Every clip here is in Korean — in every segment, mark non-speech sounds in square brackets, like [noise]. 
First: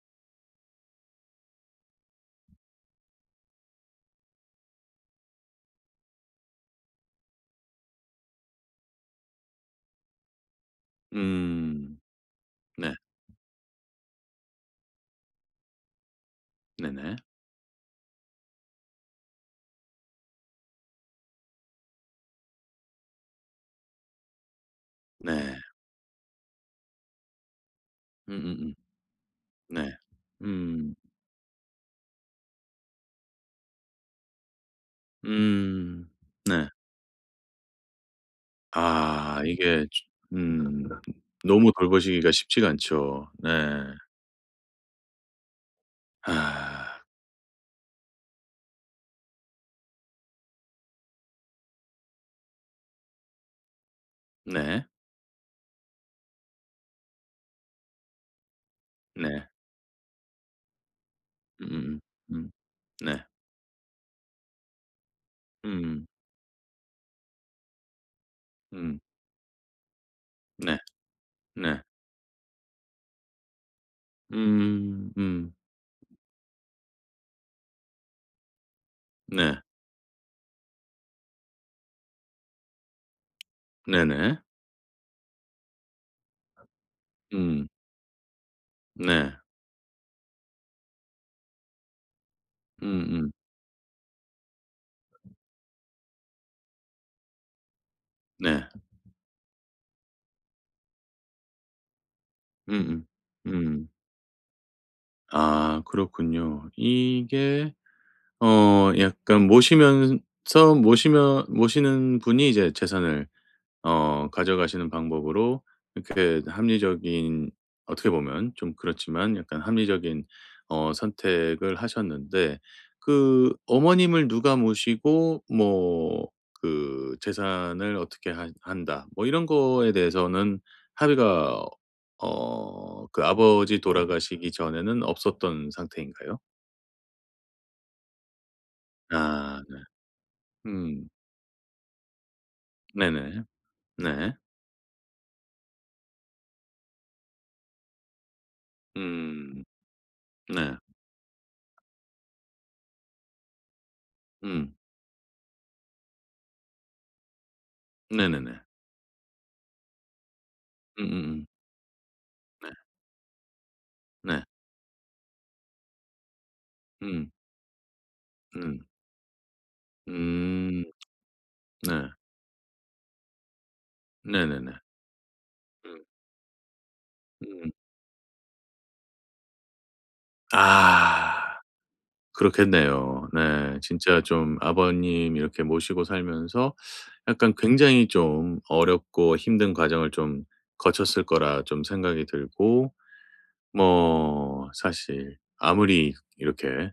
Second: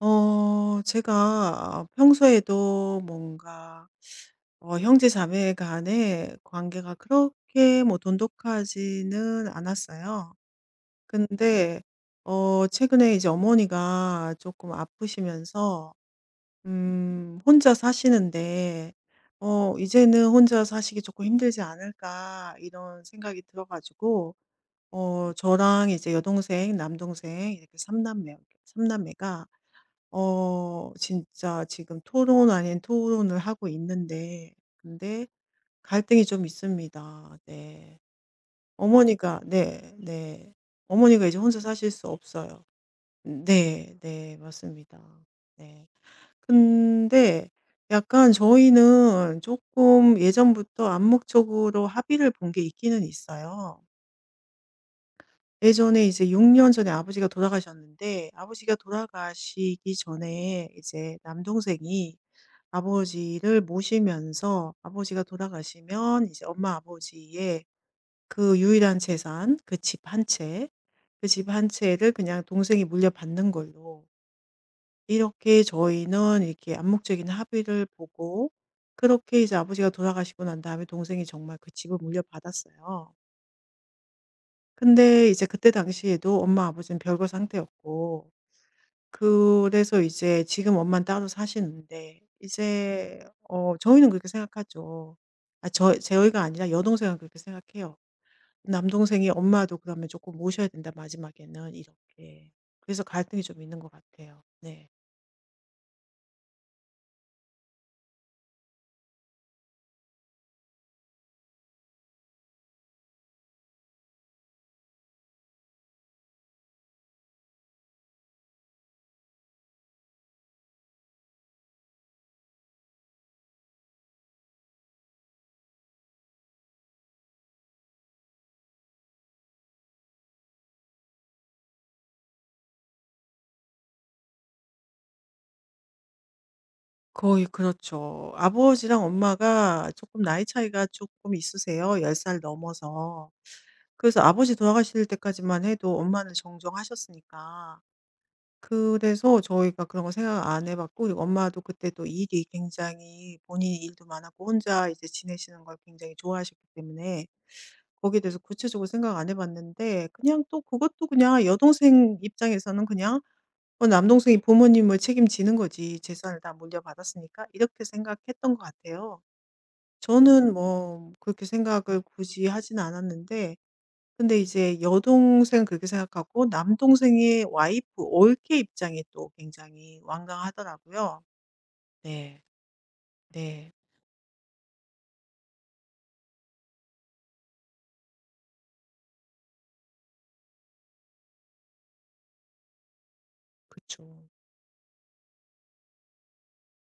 제가 평소에도 뭔가 형제 자매 간의 관계가 그렇게 뭐 돈독하지는 않았어요. 근데 음. 네. 최근에 이제 어머니가 조금 아프시면서 네네. 혼자 사시는데 '이제는 혼자 사시기 조금 힘들지 않을까.' 이런 생각이 들어 가지고 네. 저랑 이제 여동생, 남동생 이렇게 음음음. 삼 남매가 네. 음. 진짜 지금 토론 아닌 토론을 하고 있는데 근데 음. 갈등이 좀 네. 있습니다. 네. 어머니가 아 이게 네, 주 네. 음 어머니가 이제 혼자 너무 사실 수 돌보시기가 없어요. 쉽지가 않죠. 네. 네, 네. 맞습니다. 네. 아. 근데 약간 저희는 조금 예전부터 암묵적으로 합의를 본 게 있기는 있어요. 네. 예전에 이제 6년 년 전에 아버지가 돌아가셨는데 아버지가 네. 돌아가시기 전에 이제 음음음. 남동생이 음. 네. 아버지를 모시면서 아버지가 음. 돌아가시면 이제 엄마 아버지의 그 유일한 음. 재산, 그 집 한 채, 네. 그 집 한 네. 채를 그냥 동생이 물려받는 걸로 음. 음. 이렇게 저희는 이렇게 암묵적인 합의를 보고 그렇게 이제 네. 아버지가 돌아가시고 난 다음에 동생이 정말 그 집을 물려받았어요. 네네. 근데 이제 그때 당시에도 엄마 아버지는 별거 음. 상태였고 네. 그래서 이제 지금 엄만 따로 사시는데 이제 음음. 저희는 그렇게 생각하죠. 아 저희가 아니라 여동생은 그렇게 생각해요. 네. 남동생이 "엄마도 그러면 조금 모셔야 된다, 마지막에는." 이렇게. 그래서 음음. 갈등이 좀 있는 음. 것 같아요. 네. 아 그렇군요. 이게 어 약간 모시면서 모시면 모시는 분이 이제 재산을 어 가져가시는 방법으로 이렇게 합리적인 어떻게 보면 좀 그렇지만 약간 합리적인 어 선택을 하셨는데 그 어머님을 누가 모시고 뭐 그 재산을 어떻게 한 한다 뭐 이런 거에 대해서는 합의가 어 그 아버지 돌아가시기 전에는 없었던 상태인가요? 거의 그렇죠. 아버지랑 아. 네. 엄마가 조금 나이 차이가 음. 조금 있으세요, 10살 넘어서. 네네. 그래서 네. 아버지 돌아가실 때까지만 해도 엄마는 정정하셨으니까 그래서 음. 저희가 그런 거 생각 안 해 네. 봤고 그리고 엄마도 그때 또 일이 굉장히 본인이 일도 많았고 음. 혼자 이제 지내시는 걸 굉장히 좋아하셨기 때문에 거기에 대해서 네네네. 구체적으로 생각 안 해 봤는데 그냥 또 그것도 그냥 음음음. 여동생 네. 입장에서는 그냥 남동생이 네. 부모님을 책임지는 거지. 재산을 다 음. 물려받았으니까.' 이렇게 생각했던 것 음. 같아요. 저는 음. 뭐 그렇게 생각을 네. 굳이 하진 않았는데 근데 네네네. 이제 여동생 그렇게 음. 생각하고 남동생의 음. 와이프 올케 입장이 또 굉장히 완강하더라고요. 아. 네. 그렇겠네요. 네. 네. 진짜 좀 아버님 이렇게 모시고 살면서 약간 굉장히 좀 어렵고 힘든 과정을 좀 거쳤을 거라 좀 생각이 들고 그쵸. 뭐 사실 아무리 이렇게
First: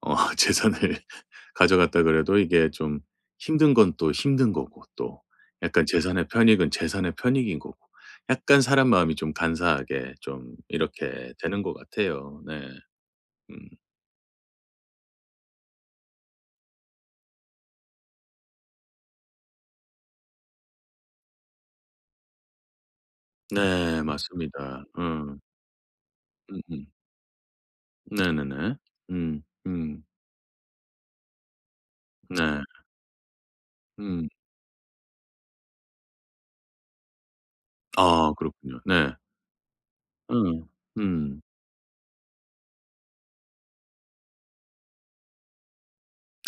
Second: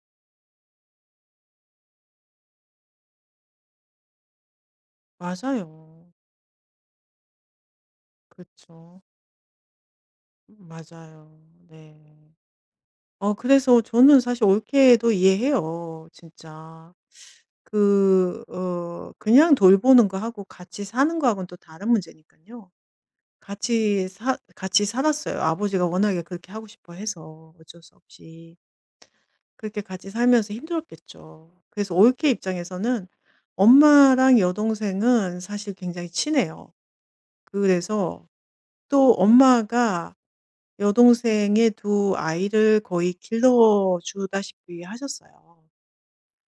어 [laughs] 재산을 가져갔다 그래도 이게 좀 힘든 건 또 힘든 거고 또 약간 맞아요. 재산의 편익은 재산의 편익인 거고 약간 사람 그쵸. 마음이 좀 간사하게 좀 이렇게 맞아요. 되는 것 네. 같아요. 네. 음. 그래서 저는 사실 올케도 이해해요. 진짜. 그냥 돌보는 거하고 같이 사는 거하고는 또 다른 문제니까요. 네 맞습니다. 같이 음. 살았어요. 아버지가 워낙에 그렇게 하고 음음. 싶어 해서 어쩔 수 없이. 네네네. 음. 그렇게 음. 같이 살면서 힘들었겠죠. 그래서 올케 네. 입장에서는 음. 엄마랑 여동생은 사실 굉장히 친해요. 그래서 아 그렇군요. 네. 또 엄마가 음. 음. 여동생의 두 아이를 거의 길러주다시피 하셨어요.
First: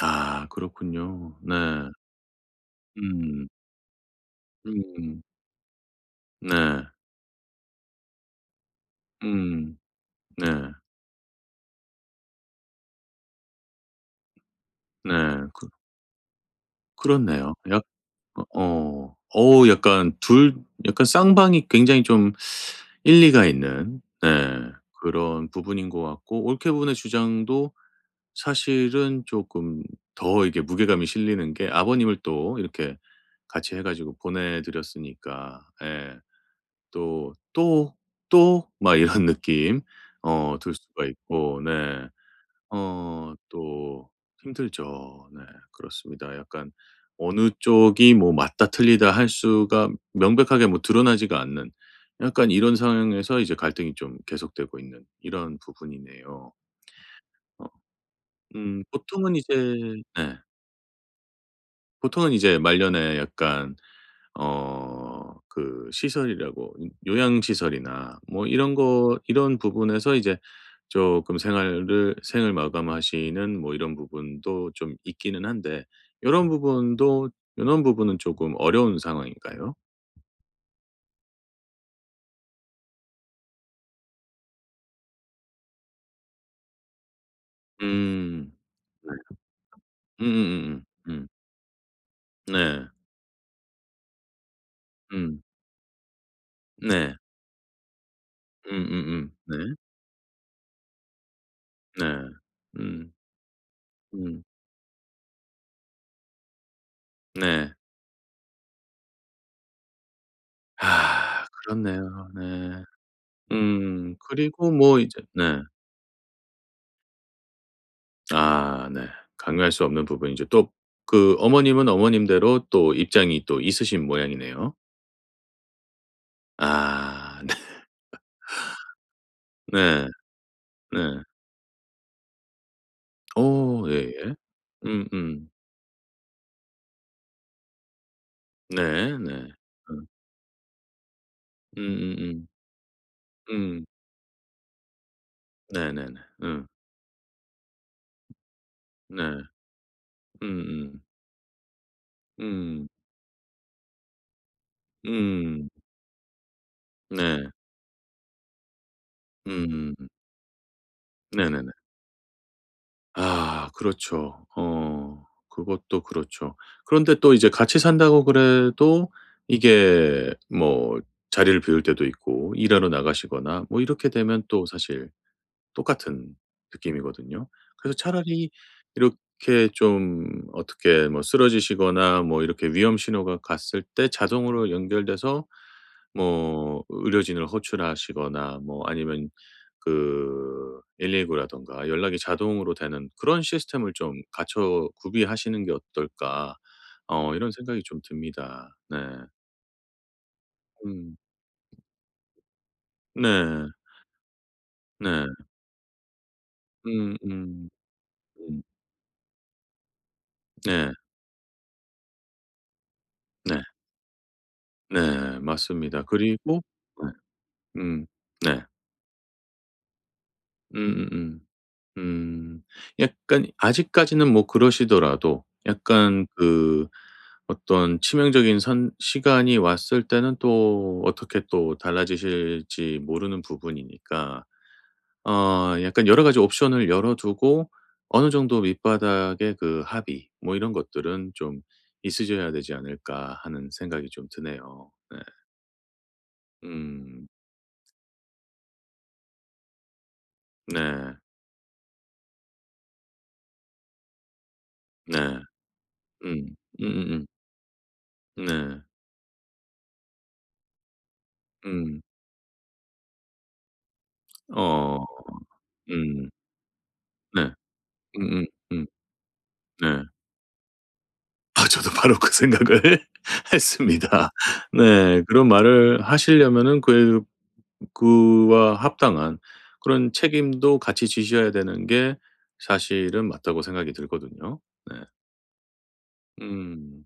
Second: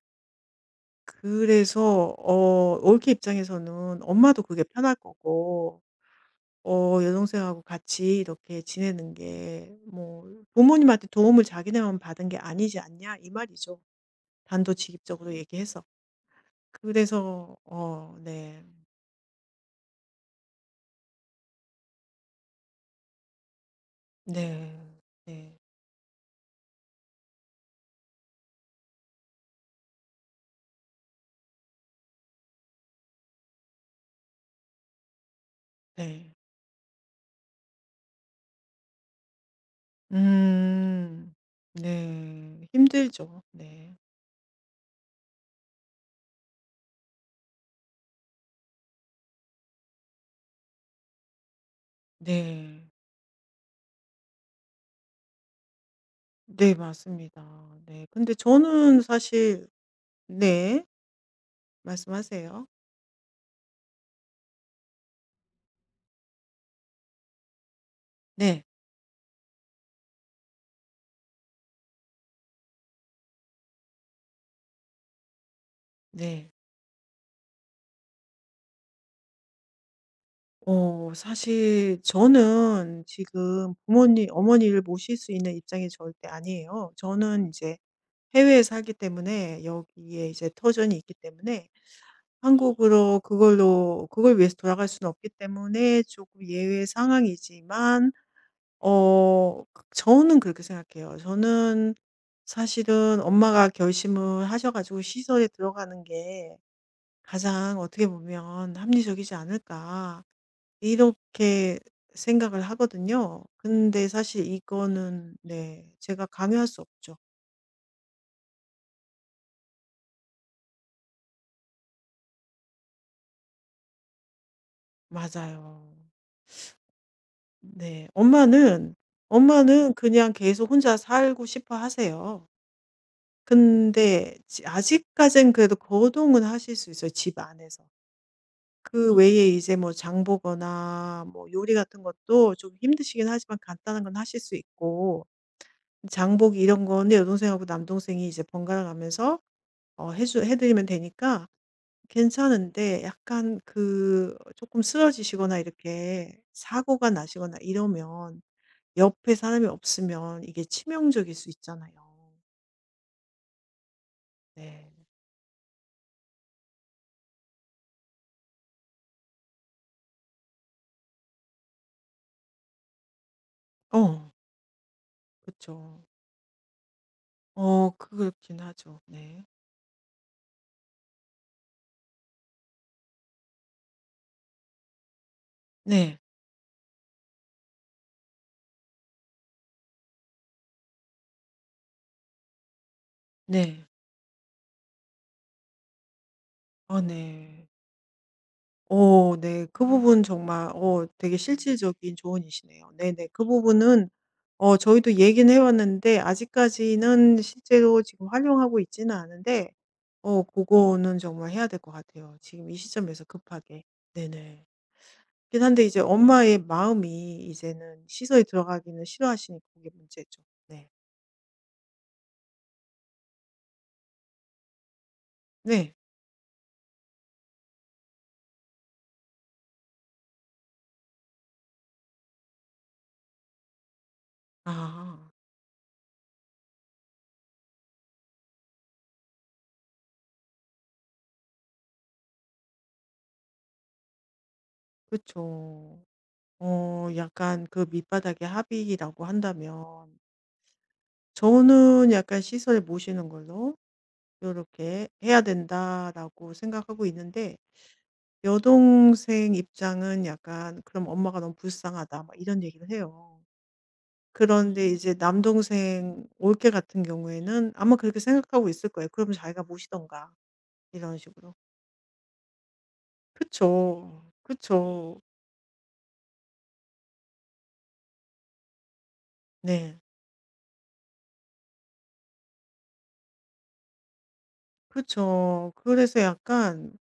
아 그렇군요. 네. 그래서 올케 음. 입장에서는 엄마도 그게 편할 음. 거고 네. 여동생하고 같이 이렇게 지내는 게 음. 뭐 네. 부모님한테 도움을 자기네만 받은 게 아니지 않냐 이 말이죠. 네. 단도직입적으로 그 얘기해서. 그렇네요. 그래서 어, 네. 어. 어 약간 둘, 약간 쌍방이 굉장히 좀 일리가 있는 네 네. 그런 네. 부분인 것 같고 올케분의 주장도 사실은 조금 더 이게 무게감이 실리는 게 아버님을 또 이렇게 같이 해 가지고 보내 드렸으니까 예. 네. 또, 또, 또 막 이런 [laughs] 느낌 어 들 수가 음. 있고 네. 네. 어 힘들죠. 네. 또 힘들죠. 네 그렇습니다. 약간 어느 쪽이 뭐 맞다 틀리다 할 수가 명백하게 뭐 드러나지가 않는 약간 이런 네. 상황에서 이제 갈등이 좀 계속되고 있는 이런 부분이네요. 네, 맞습니다. 어 네. 근데 음 저는 보통은 이제 사실 네 네. 보통은 이제 말씀하세요. 말년에 약간 어 그 시설이라고 요양시설이나 뭐 네. 이런 거 이런 부분에서 이제 조금 생활을 생을 마감하시는 뭐 이런 부분도 좀 있기는 한데 요런 네. 부분도 요런 부분은 조금 어려운 상황인가요? 사실 저는 지금 부모님 어머니를 모실 수 있는 입장이 절대 아니에요. 저는 이제 음. 해외에 살기 네. 때문에 여기에 이제 터전이 음. 있기 때문에 네. 한국으로 그걸 위해서 돌아갈 수는 없기 음. 때문에 조금 예외 네. 상황이지만 네. 저는 그렇게 생각해요. 저는 네. 음. 사실은 엄마가 음. 결심을 하셔 가지고 시설에 들어가는 게 네. 가장 어떻게 보면 '합리적이지 않을까.' 아 이렇게 그렇네요. 생각을 네. 하거든요. 근데 음. 사실 그리고 뭐 이제 이거는 네. 네 제가 강요할 수 없죠. 아 네. 강요할 수 없는 부분이죠. 또 그 어머님은 어머님대로 또 입장이 또 있으신 모양이네요. 맞아요. 아 [laughs] 네. 엄마는 네. 네. 그냥 계속 혼자 네. 살고 싶어 하세요. 어 예예. 근데 지 음음. 아직까진 그래도 거동은 하실 수 있어요, 집 안에서. 네 네. 외에 이제 뭐 음. 장 보거나 뭐 요리 같은 음음음. 것도 좀 힘드시긴 하지만 음. 간단한 건 하실 수 있고 네네네. 장 보기 음. 이런 거는 여동생하고 남동생이 이제 번갈아 가면서 네. 어 해주 해 드리면 음음. 되니까 음. 괜찮은데 약간 그 조금 쓰러지시거나 이렇게 사고가 네. 음. 음. 네. 나시거나 이러면 옆에 사람이 음. 없으면 이게 치명적일 수 네네네. 있잖아요. 아 그렇죠. 네. 어 그것도 그렇죠. 그런데 또 이제 같이 산다고 그래도 이게 뭐 자리를 비울 때도 있고 일하러 나가시거나 뭐 이렇게 어. 되면 또 사실 그쵸. 똑같은 느낌이거든요. 그래서 차라리 그렇긴 하죠. 네. 이렇게 좀 어떻게 뭐 쓰러지시거나 뭐 이렇게 위험 신호가 갔을 때 자동으로 연결돼서 네. 뭐 의료진을 호출하시거나 뭐 아니면 그 119라든가 연락이 자동으로 되는 그런 네. 시스템을 좀 갖춰 구비하시는 게 어떨까?' 어, 어 이런 네. 생각이 좀 듭니다. 네. 어, 네. 그 부분 정말 음. 되게 실질적인 조언이시네요. 네네. 그 네. 부분은 저희도 네. 얘기는 해 왔는데 음 아직까지는 음. 실제로 지금 음. 활용하고 있지는 않은데 그 네. 거는 정말 해야 될 것 같아요, 지금 이 시점에서 네. 급하게. 네네. 네. 그긴 한데 이제 맞습니다. 엄마의 그리고 네. 마음이 이제는 음. 시설에 네. 들어가기는 싫어하시니까 그게 문제죠. 네. 음음음. 음. 약간 아직까지는 뭐 그러시더라도 네. 약간 그 어떤 치명적인 선 시간이 왔을 때는 또 어떻게 또 달라지실지 모르는 부분이니까 아 어 약간 여러 가지 옵션을 열어 두고 어느 정도 '밑바닥의 그 합의 뭐 이런 것들은 좀 있으셔야 되지 않을까.' 하는 생각이 좀 드네요. 네. 그쵸. 음. 약간 그 밑바닥의 합의라고 한다면 네. 저는 약간 시설을 모시는 걸로 이렇게 해야 네. 된다라고 음. 생각하고 음음음. 있는데 네. 여동생 입장은 약간 "그럼 엄마가 너무 음. 불쌍하다." 막 이런 얘기를 해요. 그런데 어. 이제 남동생 음. 올케 같은 네. 경우에는 아마 그렇게 음음 생각하고 음. 있을 거예요. 그럼 자기가 모시 네. 던가 이런 식으로. 아 저도 바로 그 생각을 [laughs] 그쵸. 했습니다. 네. 그쵸. 그런 말을 하시려면은 그 그와 합당한 네. 그런 책임도 같이 지셔야 되는 게 사실은 맞다고 생각이 들거든요. 네. 그쵸. 그래서 약간 음.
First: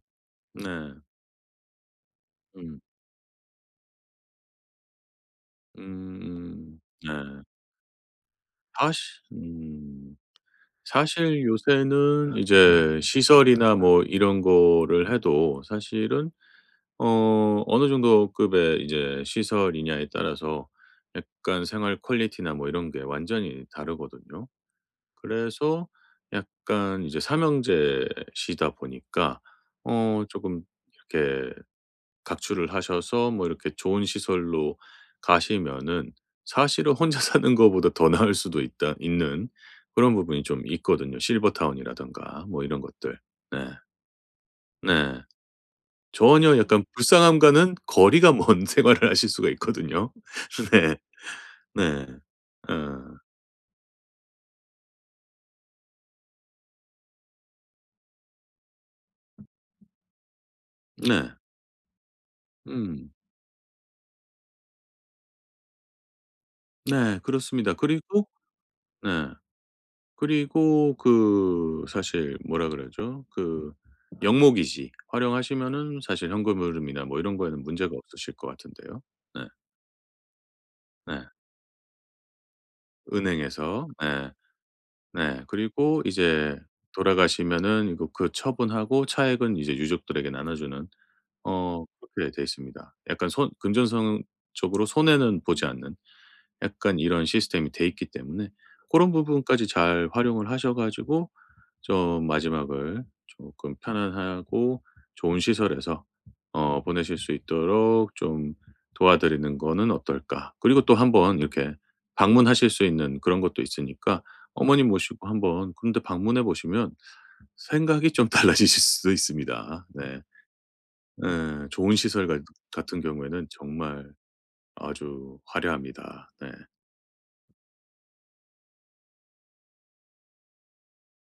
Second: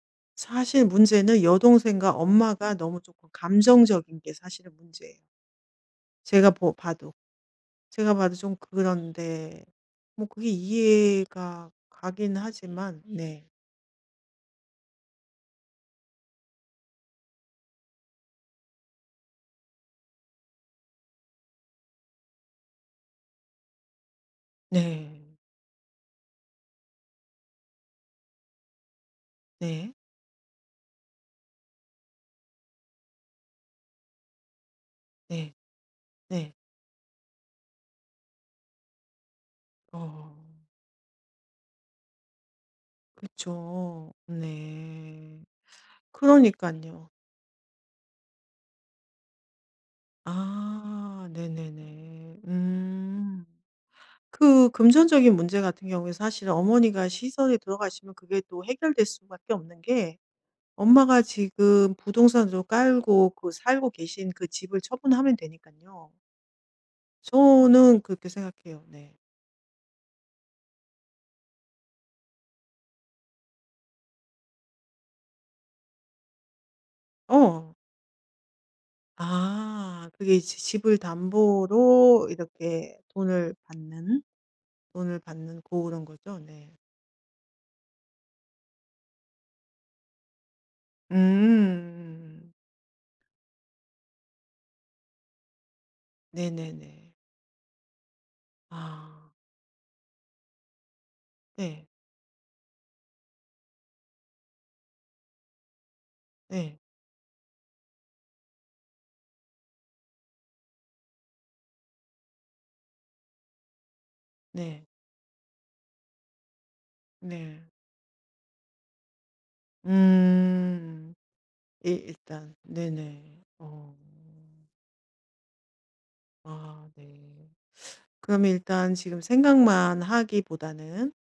네. 사실 문제는 여동생과 엄마가 음. 너무 조금 감정적인 게 사실은 문제예요. 음. 제가 보 음. 네. 봐도. 제가 봐도 좀 사실 그런데 뭐 그게 사실 이해가 가긴 요새는 이제 하지만 네. 시설이나 뭐 이런 거를 해도 사실은 어 어느 정도 급의 이제 시설이냐에 따라서 약간 생활 퀄리티나 뭐 이런 게 완전히 다르거든요. 네. 그래서 약간 이제 삼형제시다 보니까 네. 어 조금 이렇게 각출을 하셔서 뭐 이렇게 좋은 시설로 네. 가시면은 네. 사실은 혼자 [laughs] 사는 거보다 더 나을 수도 있다 있는 어 그런 부분이 좀 있거든요. 실버타운이라든가 뭐 이런 것들. 네. 그쵸. 네. 네. 전혀 약간 그러니깐요. 불쌍함과는 거리가 먼 [laughs] 생활을 하실 수가 있거든요. [laughs] 네. 아 네. 네네네. 어. 음. 그 금전적인 문제 같은 경우에 사실 어머니가 시설에 들어가시면 그게 또 해결될 수밖에 없는 게 엄마가 네. 지금 부동산으로 음. 깔고 그 살고 계신 그 집을 처분하면 되니까요. 네. 그렇습니다. 저는 그리고 그렇게 생각해요. 네. 네. 그리고 그 사실 뭐라 그러죠? 그 영목이지 활용하시면은 사실 현금 흐름이나 뭐 이런 거에는 어. 문제가 없으실 것 같은데요. 네. 아 그게 이제 집을 네. 담보로 이렇게 은행에서 네. 돈을 네. 받는 그 그리고 런 거죠? 이제 네. 돌아가시면은 이거 그 처분하고 차액은 이제 유족들에게 나눠 주는 어 그렇게 돼 음. 있습니다. 약간 손 금전성적으로 손해는 보지 않는 네네네. 약간 이런 시스템이 돼 있기 때문에 그런 아. 부분까지 잘 활용을 하셔 가지고 네. 좀 마지막을 조금 편안하고 좋은 시설에서 네. 어 보내실 수 있도록 좀 도와드리는 거는 어떨까? 그리고 또 한번 이렇게 방문하실 수 있는 그런 것도 있으니까 네. 어머님 모시고 한번 그런데 방문해 보시면 네. 생각이 좀 [laughs] 달라지실 수도 있습니다. 네. 음. 예. 예 좋은 시설 같 일단 같은 네네. 경우에는 어. 정말 아주 화려합니다. 네. 아 네. 그러면 일단 지금 생각만 하기보다는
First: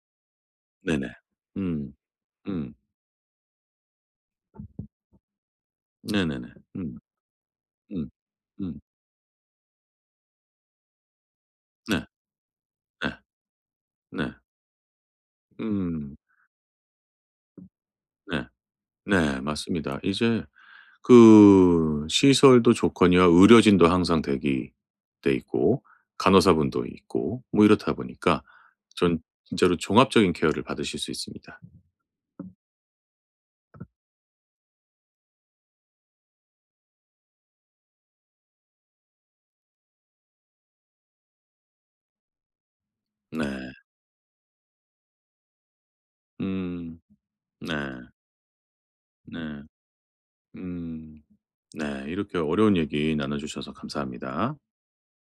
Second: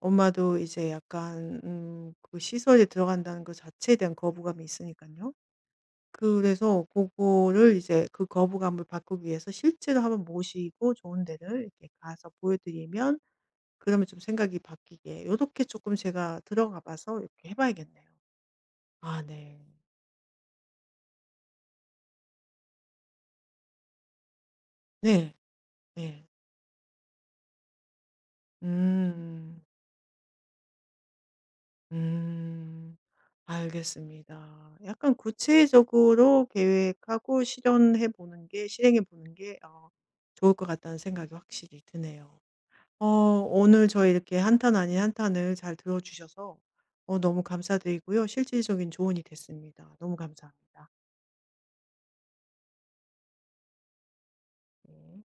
엄마도 이제 네네. 약간 음. 그 음. 시설에 들어간다는 것 자체에 대한 거부감이 있으니까요. 네네네. 그래서 음. 그거를 이제 음. 그 음. 거부감을 바꾸기 위해서 실제로 한번 모시고 좋은 데를 이렇게 네. 가서 네. 보여드리면 그러면 좀 네. 생각이 바뀌게 요렇게 조금 음. 제가 들어가 봐서 이렇게 해 봐야겠네요. 네. 아 네. 네. 맞습니다. 이제 그 시설도 좋거니와 의료진도 항상 대기돼 네. 있고 네. 간호사분도 있고 뭐 이렇다 보니까 전 음. 진짜로 종합적인 케어를 받으실 수 있습니다. 음. 알겠습니다. 약간 구체적으로 계획하고 실현해 보는 게 실행해 보는 게 좋을 것 같다는 생각이 확실히 드네요. 네. 오늘 저 이렇게 한탄 아닌 한탄을 잘 들어 주셔서 음. 너무 네. 감사드리고요. 실질적인 조언이 네. 됐습니다. 너무 감사합니다. 음. 네. 이렇게 어려운 얘기 나눠 주셔서 감사합니다. 네.